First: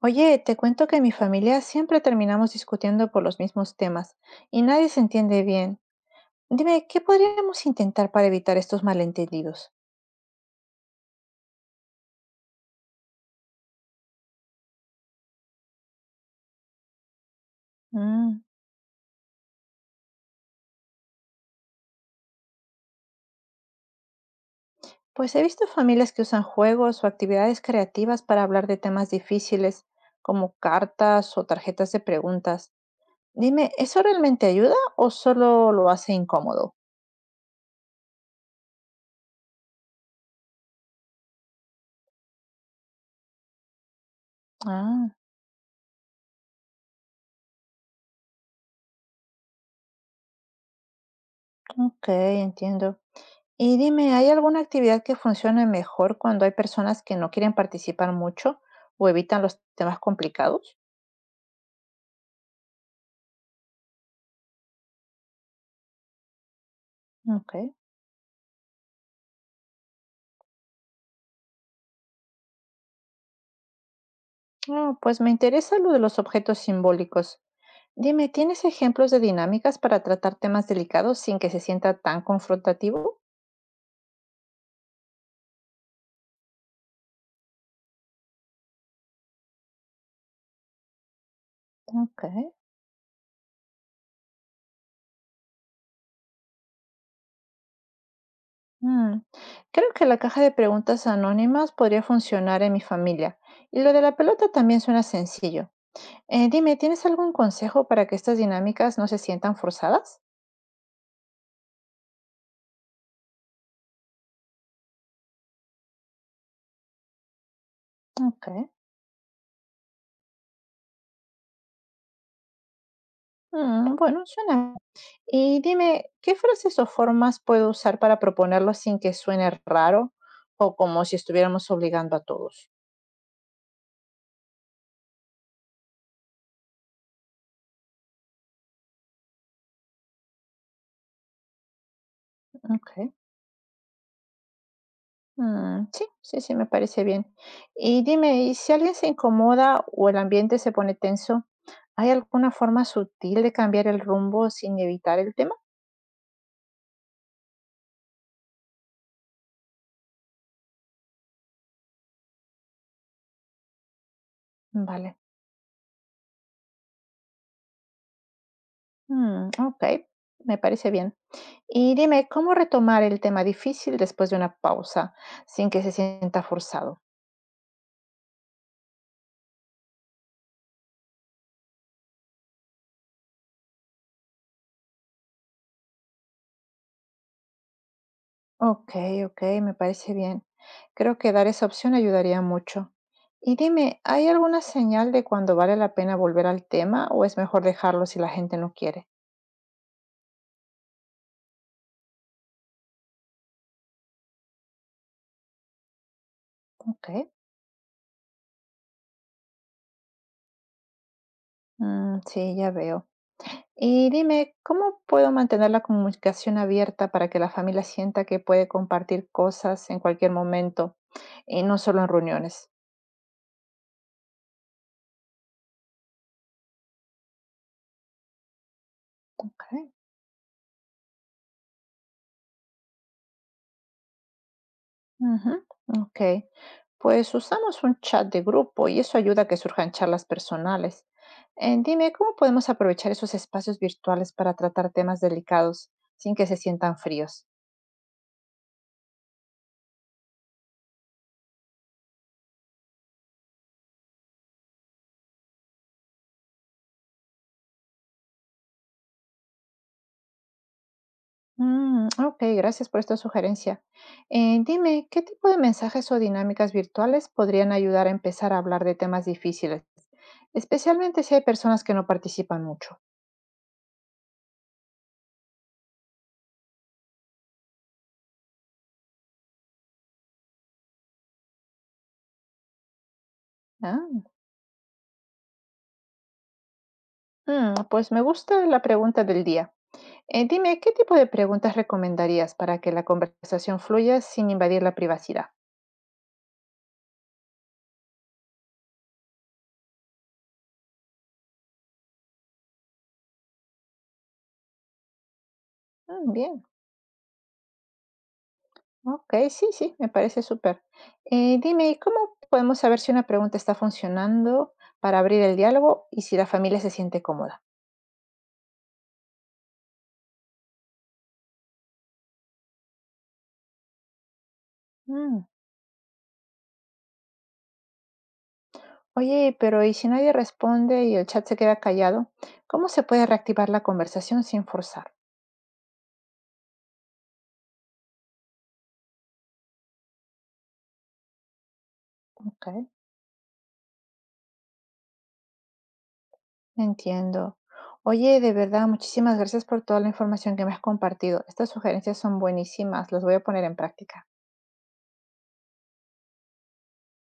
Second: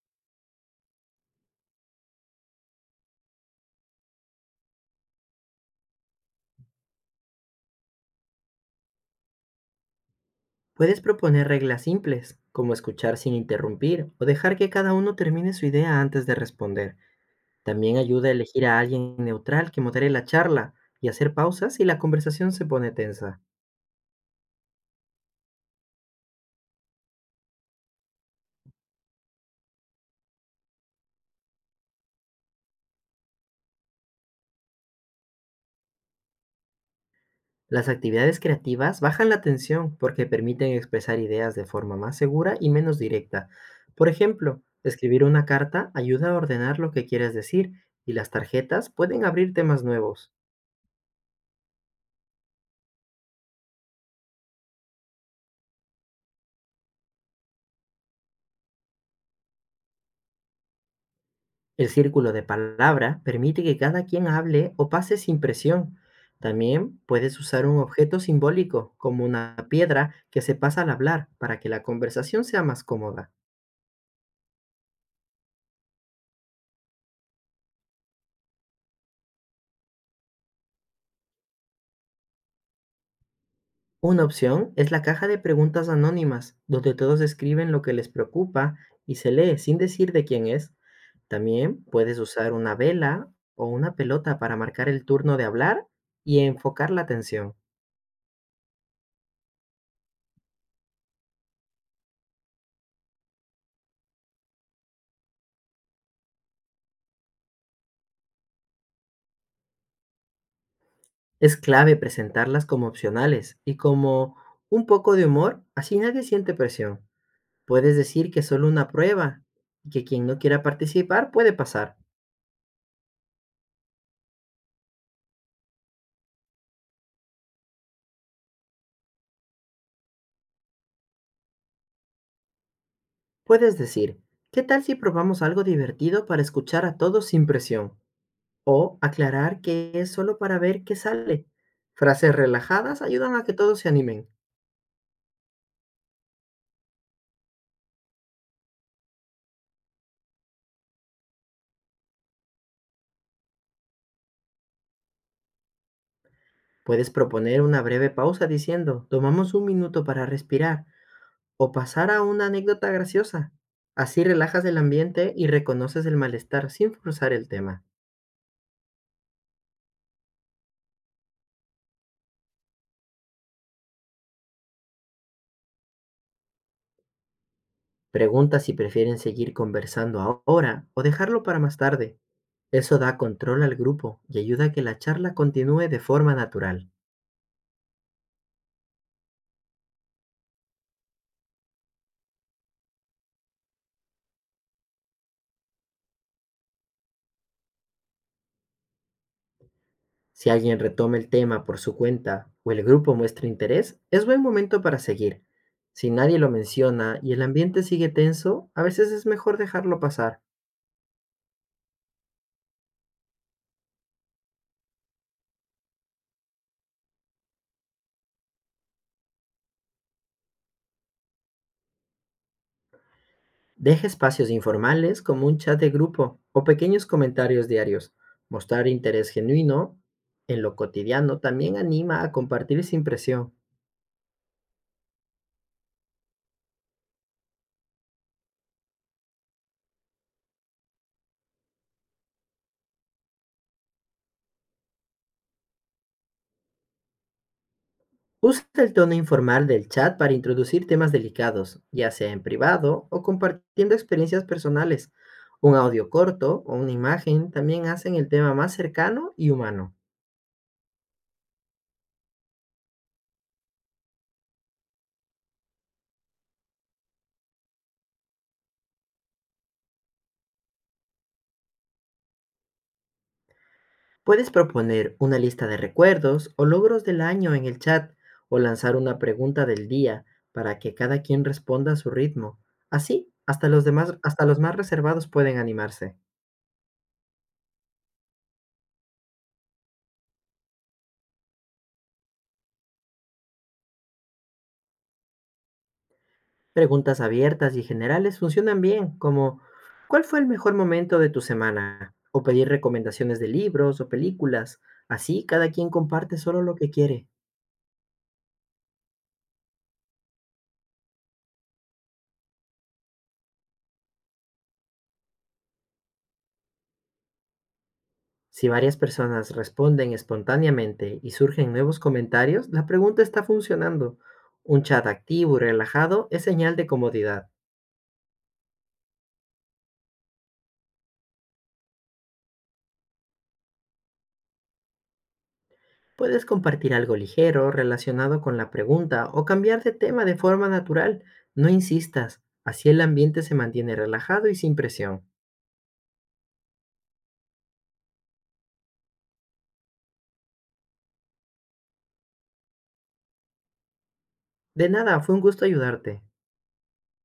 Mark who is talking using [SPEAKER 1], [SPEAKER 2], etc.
[SPEAKER 1] Oye, te cuento que en mi familia siempre terminamos discutiendo por los mismos temas y nadie se entiende bien. Dime, ¿qué podríamos intentar para evitar estos malentendidos?
[SPEAKER 2] Puedes proponer reglas simples, como escuchar sin interrumpir o dejar que cada uno termine su idea antes de responder. También ayuda a
[SPEAKER 1] Mm,
[SPEAKER 2] elegir a alguien neutral que modere la charla y hacer pausas si la conversación se pone tensa.
[SPEAKER 1] pues he visto familias que usan juegos o actividades creativas para hablar de temas difíciles, como cartas o tarjetas de preguntas. Dime, ¿eso realmente ayuda o solo lo hace incómodo?
[SPEAKER 2] Las actividades creativas bajan la tensión porque permiten expresar ideas de forma más segura y menos directa. Por ejemplo,
[SPEAKER 1] Ah,
[SPEAKER 2] escribir una carta ayuda a ordenar lo que quieres decir y las tarjetas pueden abrir temas nuevos.
[SPEAKER 1] ok, entiendo. Y dime, ¿hay alguna actividad que funcione mejor cuando hay personas que no quieren participar mucho o evitan los temas complicados?
[SPEAKER 2] El círculo de palabras permite que cada quien hable o pase sin presión. También puedes
[SPEAKER 1] Ok.
[SPEAKER 2] usar un objeto simbólico, como una piedra que se pasa al hablar, para que la conversación sea más cómoda.
[SPEAKER 1] Ah, pues me interesa lo de los objetos simbólicos. Dime, ¿tienes ejemplos de dinámicas para tratar temas delicados sin que se sienta tan confrontativo?
[SPEAKER 2] Una opción es la caja de preguntas anónimas, donde todos escriben lo que les preocupa y se lee sin decir de quién es. También puedes
[SPEAKER 1] Ok.
[SPEAKER 2] usar una vela o una pelota para marcar el turno de hablar y enfocar la atención.
[SPEAKER 1] Mm. Creo que la caja de preguntas anónimas podría funcionar en mi familia. Y lo de la pelota también suena sencillo. Dime, ¿tienes algún consejo para que estas dinámicas no se sientan forzadas?
[SPEAKER 2] Es clave presentarlas como opcionales y como un poco de humor, así nadie siente presión. Puedes decir que es
[SPEAKER 1] Ok.
[SPEAKER 2] solo una prueba y que quien no quiera participar puede pasar.
[SPEAKER 1] Mm, bueno, suena. Y dime, ¿qué frases o formas puedo usar para proponerlo sin que suene raro o como si estuviéramos obligando a todos?
[SPEAKER 2] Puedes decir, ¿qué tal si probamos algo divertido para escuchar a todos sin presión? O aclarar que es solo para ver qué sale. Frases
[SPEAKER 1] Ok.
[SPEAKER 2] relajadas ayudan a que todos se animen.
[SPEAKER 1] Mm, sí, sí, sí, me parece bien. Y dime, ¿y si alguien se incomoda o el ambiente se pone tenso, hay alguna forma sutil de cambiar el rumbo sin evitar el tema?
[SPEAKER 2] Puedes proponer una breve pausa diciendo, tomamos un minuto para respirar o pasar a una anécdota graciosa. Así relajas el
[SPEAKER 1] Vale.
[SPEAKER 2] ambiente y reconoces el malestar sin forzar el tema.
[SPEAKER 1] Mm, ok, me parece bien. Y dime, ¿cómo retomar el tema difícil después de una pausa sin que se sienta forzado?
[SPEAKER 2] Pregunta si prefieren seguir conversando ahora o dejarlo para más tarde. Eso da control al grupo y ayuda a que la charla continúe de forma natural.
[SPEAKER 1] Ok, ok, me parece bien. Creo que dar esa opción ayudaría mucho. Y dime, ¿hay alguna señal de cuando vale la pena volver al tema o es mejor dejarlo si la gente no quiere?
[SPEAKER 2] Si alguien retoma el tema por su cuenta o el grupo muestra interés, es buen momento para seguir. Si nadie lo
[SPEAKER 1] Ok,
[SPEAKER 2] menciona y el ambiente sigue tenso, a veces es mejor dejarlo pasar.
[SPEAKER 1] mm, sí, ya veo. Y dime, ¿cómo puedo mantener la comunicación abierta para que la familia sienta que puede compartir cosas en cualquier momento y no solo en reuniones?
[SPEAKER 2] Deja espacios informales como un chat de grupo o pequeños comentarios diarios. Mostrar interés
[SPEAKER 1] Ok.
[SPEAKER 2] genuino en lo cotidiano también anima a compartir sin presión.
[SPEAKER 1] Ujú, ok. Pues usamos un chat de grupo y eso ayuda a que surjan charlas personales. Dime, ¿cómo podemos aprovechar esos espacios virtuales para tratar temas delicados sin que se sientan fríos?
[SPEAKER 2] Usa el tono informal del chat para introducir temas delicados, ya sea en privado o compartiendo experiencias personales. Un audio corto o una imagen también hacen el tema más cercano y humano.
[SPEAKER 1] Mm, ok, gracias por esta sugerencia. Dime, ¿qué tipo de mensajes o dinámicas virtuales podrían ayudar a empezar a hablar de temas difíciles, especialmente si hay personas que no participan mucho?
[SPEAKER 2] Puedes proponer una lista de recuerdos o logros del año en el chat o lanzar una pregunta del día para que cada quien responda a su ritmo. Así,
[SPEAKER 1] Ah,
[SPEAKER 2] hasta los más reservados pueden animarse.
[SPEAKER 1] pues me gusta la pregunta del día. Dime, ¿qué tipo de preguntas recomendarías para que la conversación fluya sin invadir la privacidad?
[SPEAKER 2] Preguntas abiertas y generales funcionan bien, como, ¿cuál fue el mejor momento de tu semana?, o pedir recomendaciones de libros o películas. Así cada quien
[SPEAKER 1] Mm,
[SPEAKER 2] comparte solo
[SPEAKER 1] bien,
[SPEAKER 2] lo que quiere.
[SPEAKER 1] ok, sí, sí, me parece súper. Dime, ¿y cómo podemos saber si una pregunta está funcionando para abrir el diálogo y si la familia se siente cómoda?
[SPEAKER 2] Si varias personas responden espontáneamente y surgen nuevos comentarios, la pregunta está funcionando. Un chat
[SPEAKER 1] Mm,
[SPEAKER 2] activo y relajado es señal de comodidad.
[SPEAKER 1] Oye, pero ¿y si nadie responde y el chat se queda callado? ¿Cómo se puede reactivar la conversación sin forzar?
[SPEAKER 2] Puedes compartir algo ligero relacionado con la pregunta o cambiar de tema de forma natural. No insistas,
[SPEAKER 1] Ok.
[SPEAKER 2] así el ambiente se mantiene relajado y sin presión.
[SPEAKER 1] Entiendo. Oye, de verdad, muchísimas gracias por toda la información que me has compartido. Estas sugerencias son buenísimas, las voy a poner en práctica.
[SPEAKER 2] De nada, fue un gusto ayudarte.